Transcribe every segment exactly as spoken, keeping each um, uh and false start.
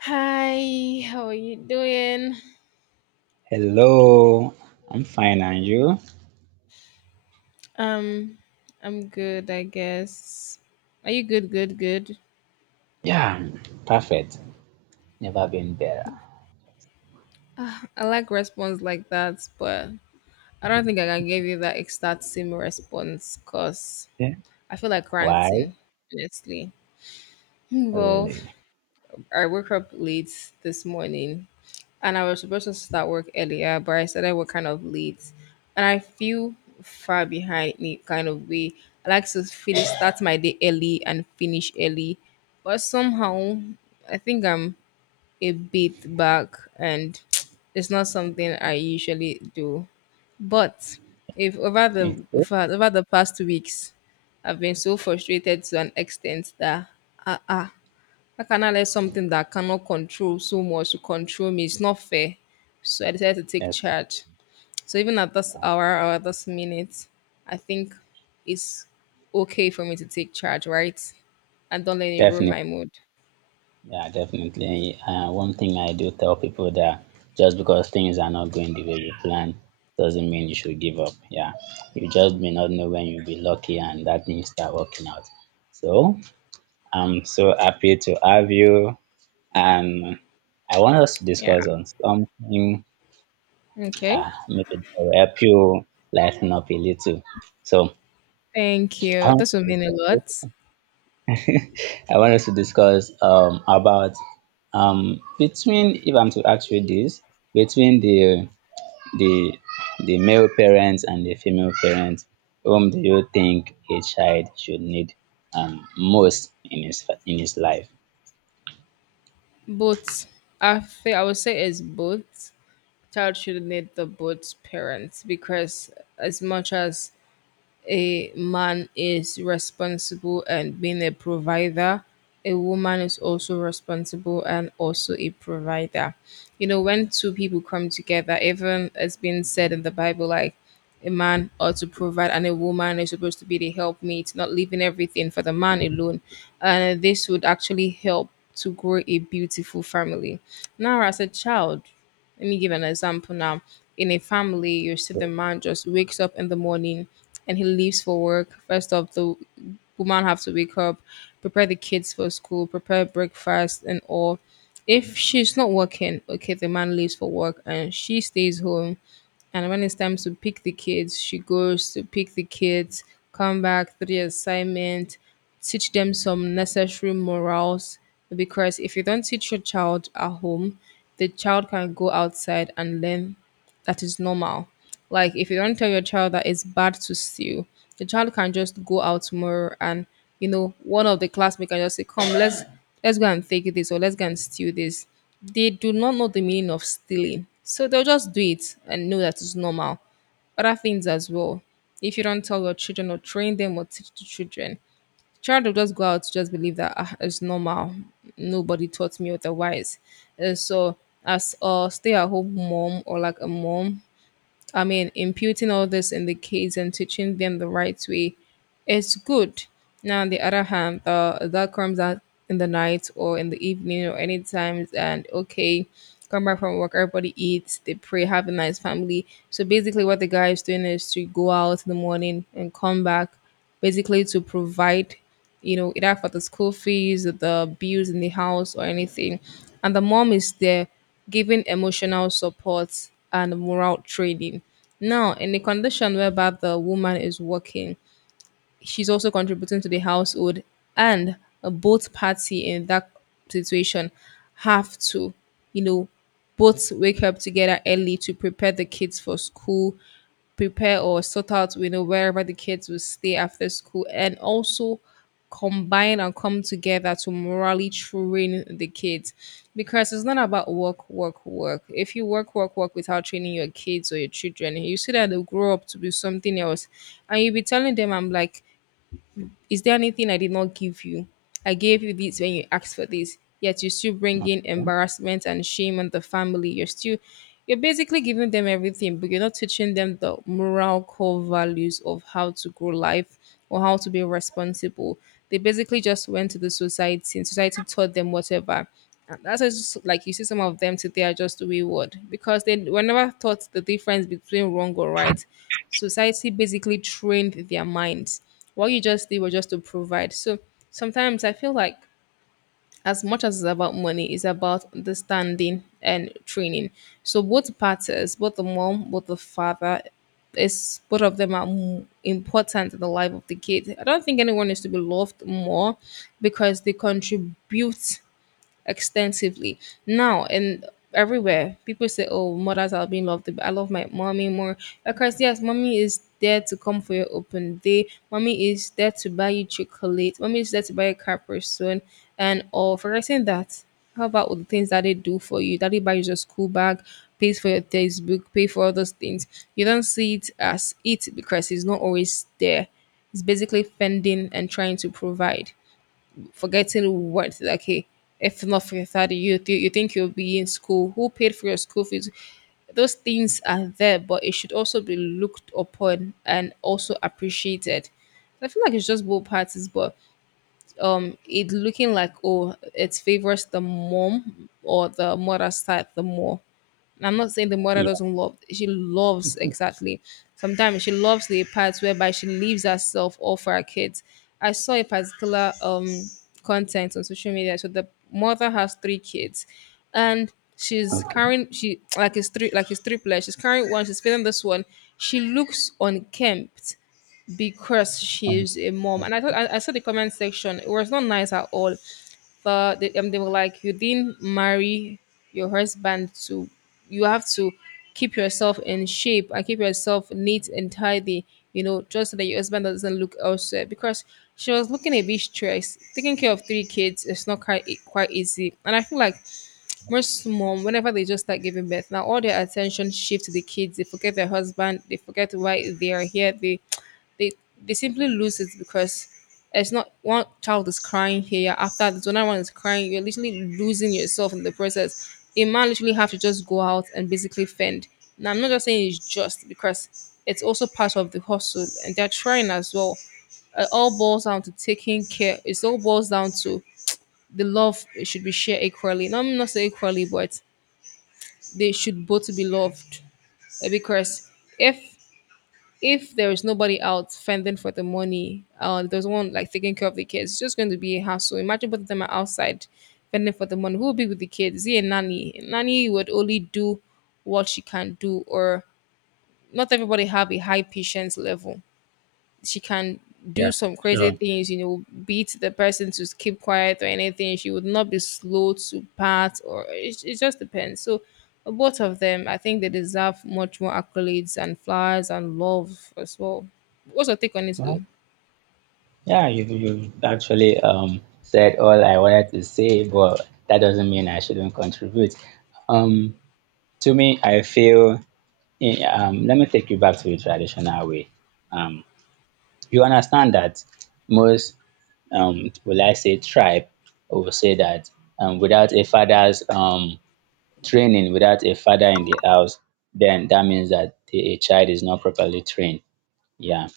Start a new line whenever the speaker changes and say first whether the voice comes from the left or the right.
left: Hi, how are you doing?
right: Hello, I'm fine, and you?
left: Um, I'm good, I guess. Are you good, good, good?
right: Yeah, I'm perfect. Never been better.
left: Uh, I like response like that, but I don't think I can give you that exact same response because
right: Yeah.
left: I feel like
right: Why?
left: ranting, honestly. Well,
right: Really?
left: I woke up late this morning and I was supposed to start work earlier, but I started work kind of late. And I feel far behind in a kind of way. I like to finish start my day early and finish early. But somehow I think I'm a bit back and it's not something I usually do. But if over the
right: It's good.
left: if I- over the past two weeks I've been so frustrated to an extent that ah ah how can I let something that I cannot control so much to control me? It's not fair. So I decided to take
right: Yeah,
left: charge. So even at this hour or at this minute, I think it's okay for me to take charge, right? And don't let it ruin
right: definitely.
left: my mood.
right: Yeah, definitely. Uh, one thing I do tell people that just because things are not going the way you plan doesn't mean you should give up. Yeah, you just may not know when you'll be lucky, and that things start working out. So I'm so happy to have you, and I want us to
left: Yeah.
right: discuss on something.
left: Okay.
right: Ah, make it will help you lighten up a little. So
left: Thank
right: I
left: you.
right: want
left: This will mean a
right: to
left: lot.
right: discuss, I want us to discuss um about um between if I'm to ask you this, between the the the male parents and the female parents, whom do you think a child should need um most in his in his life?
left: But I feel I would say it's both. Child should need the both parents because as much as a man is responsible and being a provider, a woman is also responsible and also a provider. You know, when two people come together, even it's been said in the bible like a man ought to provide and a woman is supposed to be the helpmate, not leaving everything for the man alone. And this would actually help to grow a beautiful family. Now, as a child, let me give an example now. In a family, you see the man just wakes up in the morning and he leaves for work. First off, the woman have to wake up, prepare the kids for school, prepare breakfast and all. If she's not working, okay, the man leaves for work and she stays home, and when it's time to pick the kids, she goes to pick the kids, come back, do the assignment, teach them some necessary morals. Because if you don't teach your child at home, the child can go outside and learn that is normal. Like if you don't tell your child that it's bad to steal, the child can just go out tomorrow and, you know, one of the classmates can just say, "Come, let's let's go and take this, or let's go and steal this." They do not know the meaning of stealing, so they'll just do it and know that it's normal. Other things as well. If you don't tell your children or train them or teach the children, child will just go out to just believe that ah, it's normal. Nobody taught me otherwise. Uh, so as a stay-at-home mom or like a mom, I mean, imputing all this in the kids and teaching them the right way, it's good. Now, on the other hand, uh, that comes out in the night or in the evening or any times, and okay, come back from work, everybody eats, they pray, have a nice family. So basically, what the guy is doing is to go out in the morning and come back, basically to provide, you know, either for the school fees, the bills in the house, or anything. And the mom is there giving emotional support and moral training. Now, in the condition whereby the woman is working, she's also contributing to the household, and uh, both party in that situation have to, you know, both wake up together early to prepare the kids for school, prepare or sort out, you know, wherever the kids will stay after school, and also combine and come together to morally train the kids. Because it's not about work work work. If you work work work without training your kids or your children, you see that they'll grow up to be something else. And you'll be telling them, I'm like, is there anything I did not give you? I gave you this when you asked for this. Yet you still bring in embarrassment and shame on the family. You're still you're basically giving them everything, but you're not teaching them the moral core values of how to grow life or how to be responsible. They basically just went to the society and society taught them whatever. And that's why it's just like you see some of them today are just wayward because they were never taught the difference between wrong or right. Society basically trained their minds. What you just did was just to provide. So sometimes I feel like as much as it's about money, it's about understanding and training. So both parties, both the mom, both the father, is both of them are m- important in the life of the kid. I don't think anyone needs to be loved more because they contribute extensively now. And everywhere people say, oh, mothers are being loved, but I love my mommy more because yes, mommy is there to come for your open day, mommy is there to buy you chocolate, mommy is there to buy a car person and all, forgetting that how about all the things that they do for you, that they buy you your school bag, pays for your textbook, pay for all those things? You don't see it as it because it's not always there. It's basically fending and trying to provide, forgetting what. Okay, if not for your father you, th- you think you'll be in school? Who paid for your school fees? Those things are there, but it should also be looked upon and also appreciated. I feel like it's just both parties, but um, it looking like, oh, it favors the mom or the mother side the more. I'm not saying the mother
right: Yeah.
left: doesn't love. She loves exactly. Sometimes she loves the parts whereby she leaves herself all for her kids. I saw a particular um content on social media. So the mother has three kids, and she's
right: Okay.
left: carrying she like it's three, like it's three players. She's carrying one. She's feeding this one. She looks unkempt because
right: Um,
left: she's a mom.
right: okay,
left: And I thought I, I saw the comment section. It was not nice at all. But they, um, they were like, you didn't marry your husband to. You have to keep yourself in shape and keep yourself neat and tidy. You know, just so that your husband doesn't look elsewhere. Because she was looking a bit stressed. Taking care of three kids is not quite quite easy. And I feel like most mom, whenever they just start giving birth, now all their attention shifts to the kids. They forget their husband. They forget why they are here. They they they simply lose it because it's not one child is crying here, after this another one is crying, you're literally losing yourself in the process. A man literally have to just go out and basically fend. Now I'm not just saying it's just because it's also part of the hustle and they're trying as well. It all boils down to taking care, it all boils down to the love should be shared equally. Now, I'm not saying equally, but they should both be loved. Uh, Because if if there is nobody out fending for the money, uh, there's no one like taking care of the kids, it's just going to be a hassle. Imagine both of them are outside fending for the money. Who will be with the kids? Is he a nanny? Nanny would only do what she can do, or not everybody have a high patience level. She can do
right: yeah.
left: some crazy
right: Sure.
left: things, you know, beat the person to keep quiet or anything. She would not be slow to part, or it, it just depends. So, both of them, I think they deserve much more accolades and flowers and love as well. What's your take on it, though?
right: Yeah, you you actually um said all I wanted to say, but that doesn't mean I shouldn't contribute. Um, to me, I feel eh, um let me take you back to the traditional way. Um, you understand that most um will I say tribe will say that um without a father's um training, without a father in the house, then that means that the, a child is not properly trained, yeah,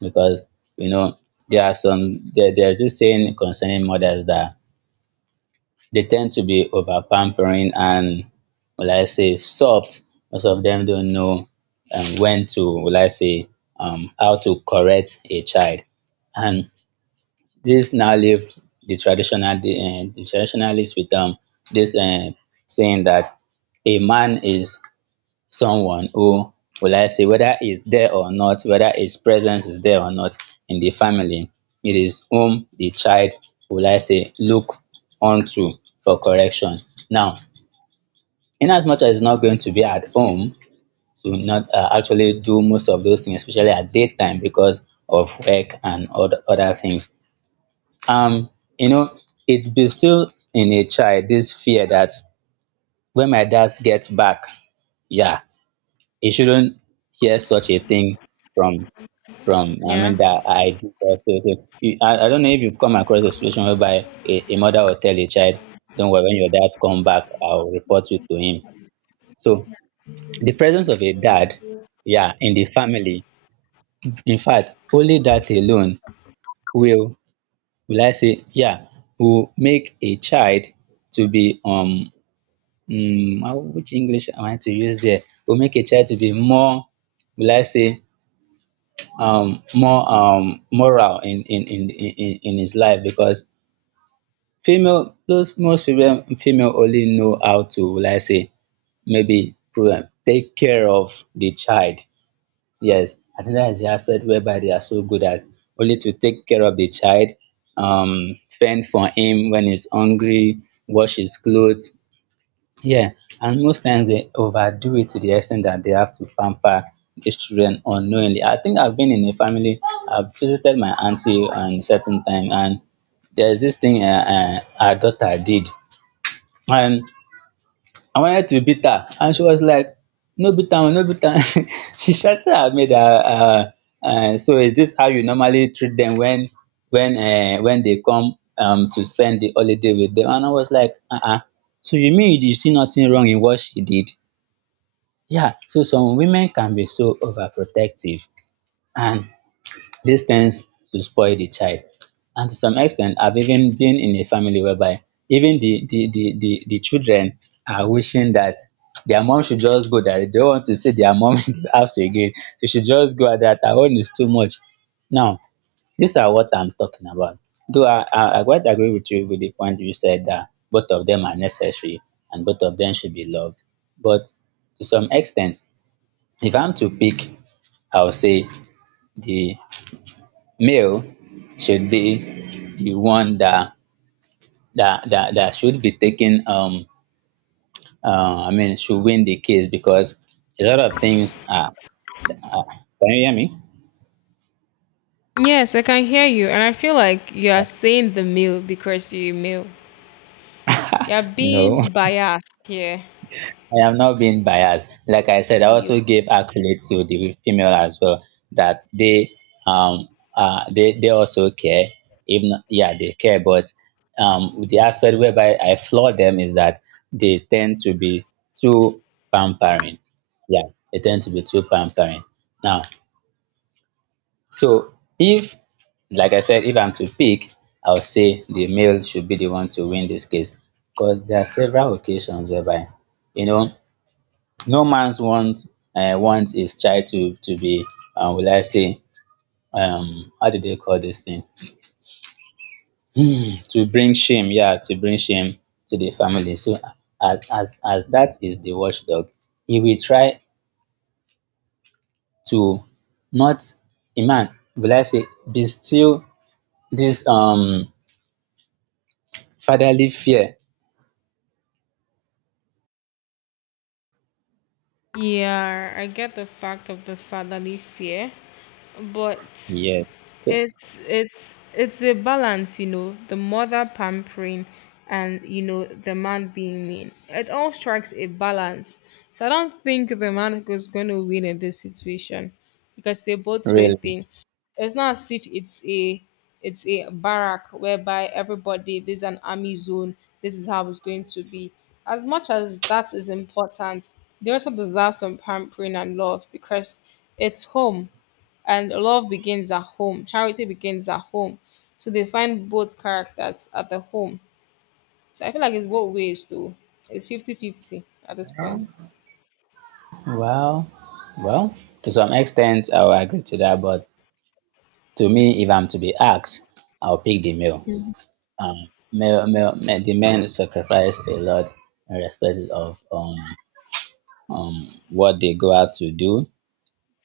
right: because you know there are some there, there's this saying concerning mothers that they tend to be over pampering and will I say soft. Most of them don't know, um, when to will I say, um, how to correct a child, and this now leave the traditional the, uh, the traditionalists with um this uh, saying that a man is someone who will I say whether is there or not, whether his presence is there or not in the family. It is whom the child will I say look onto for correction. Now, in as much as he's not going to be at home to not uh, actually do most of those things, especially at daytime because of work and other other things. Um, you know, it be still in a child this fear that when my dad gets back, yeah, you shouldn't hear such a thing from from I
left: Yeah.
right: mean that I do that sort. You- I, I don't know if you've come across a situation whereby a, a mother will tell a child, "Don't worry, when your dad come back, I'll report you to him." So the presence of a dad, yeah, in the family, in fact, only that alone will will I say, yeah, will make a child to be um mm, how— which English am I to use there? Will make a child to be more will I say um more um moral in in in in in his life because female those most female female only know how to will I say maybe program take care of the child. Yes, I think that is the aspect whereby they are so good at, only to take care of the child, um fend for him when he's hungry, wash his clothes. Yeah, and most times they overdo it to the extent that they have to pamper these children unknowingly. I think I've been in a family, I've visited my auntie on a certain time, and there's this thing uh, uh, her daughter did. And I wanted to beat her and she was like, "No beat am, no beat am." She shouted at me that uh, uh, so is this how you normally treat them when when uh, when they come, um, to spend the holiday with them? And I was like, uh-uh. So you mean you see nothing wrong in what she did? Yeah, so some women can be so overprotective. And dis tends to spoil the child, and to some extent, i I've even been in a family whereby even the the the the the children are wishing that their mom should just go. That they don't want to see their mom in the house again. She should just go. That her own is too much. Now these are what I'm talking about. Though I I I quite agree with you with the point you said that both of them are necessary and both of them should be loved, but to some extent, if I'm to pick, I would say the male should be the one that that that, that should be taking um uh, I mean should win the case because a lot of things are, are can you hear me?
left: Yes, I can hear you, and I feel like you are saying the male because you're male. You're
right: No.
left: being biased here.
right: I am not being biased. Like I said, I
left: You.
right: also gave accolades to the female as well, that they um uh they, they also care. Even yeah, they care, but um the aspect whereby I flaw them is that they tend to be too pampering. Yeah, they tend to be too pampering. Now, so if like I said, if I'm to pick, I would say the male should be the one to win this case because there are several occasions whereby you know no mans want um want is child to to be, um will I say, um how do they call this thing, um to bring shame, yeah, to bring shame to the family. So as as as that is the watchdog, he will try to not— a man will I say distill this um fatherly fear.
left: Yeah, I get the fact of the fatherly fear, but
right: Yeah. So
left: it's it's it's a balance. You know, the mother pampering, and you know, the man being mean, it all strikes a balance. So I don't think the man is going to win in this situation because they both way
right: really?
left: thing. It's not as if it's a, it's a barrack whereby everybody there's an army zone, this is how it's going to be. As much as that is important, they also deserve some pampering and love because it's home, and love begins at home. Charity begins at home. So they find both characters at the home. So I feel like it's both ways though. It's fifty-fifty at this point.
right: Well, well, to some extent I will agree to that, but to me if I'm to be asked I will pick the male. um male male Men, the men sacrifice a lot in respect of um um what they go out to do.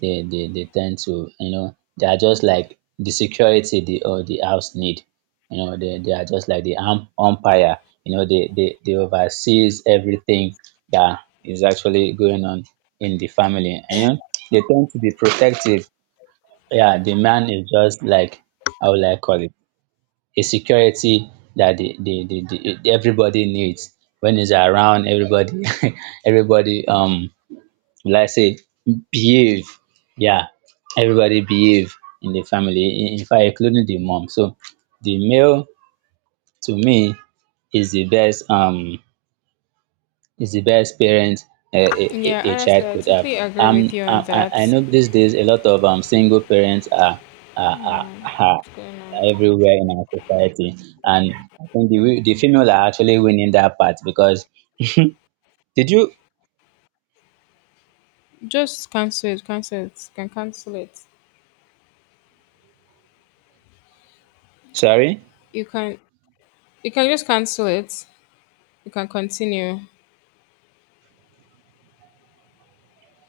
right: They they they tend to, you know, they are just like the security the or the house need. You know, they they are just like the um umpire. You know, they they they oversees everything that is actually going on in the family. And you know they tend to be protective. Yeah, the man is just like, how will I call it? A security that the, the, the, the everybody needs. When he's around, everybody everybody um like say behave. Yeah, everybody behave in the family, in, in fact including the mom. So the male to me is the best um is the best parent a, a, a
left: Yeah,
right: a child
left: honestly, I
right: could have.
left: totally agree with
right: Um,
left: you
right: I,
left: on that.
right: I I
left: What's
right: know these days a lot of, um, single parents are, are, are, are
left: going on?
right: everywhere in our society, and I think the, wi- the female are actually winning that part because did you?
left: Just cancel it, cancel it, you can cancel it.
right: Sorry.
left: You can you can just cancel it. You can continue.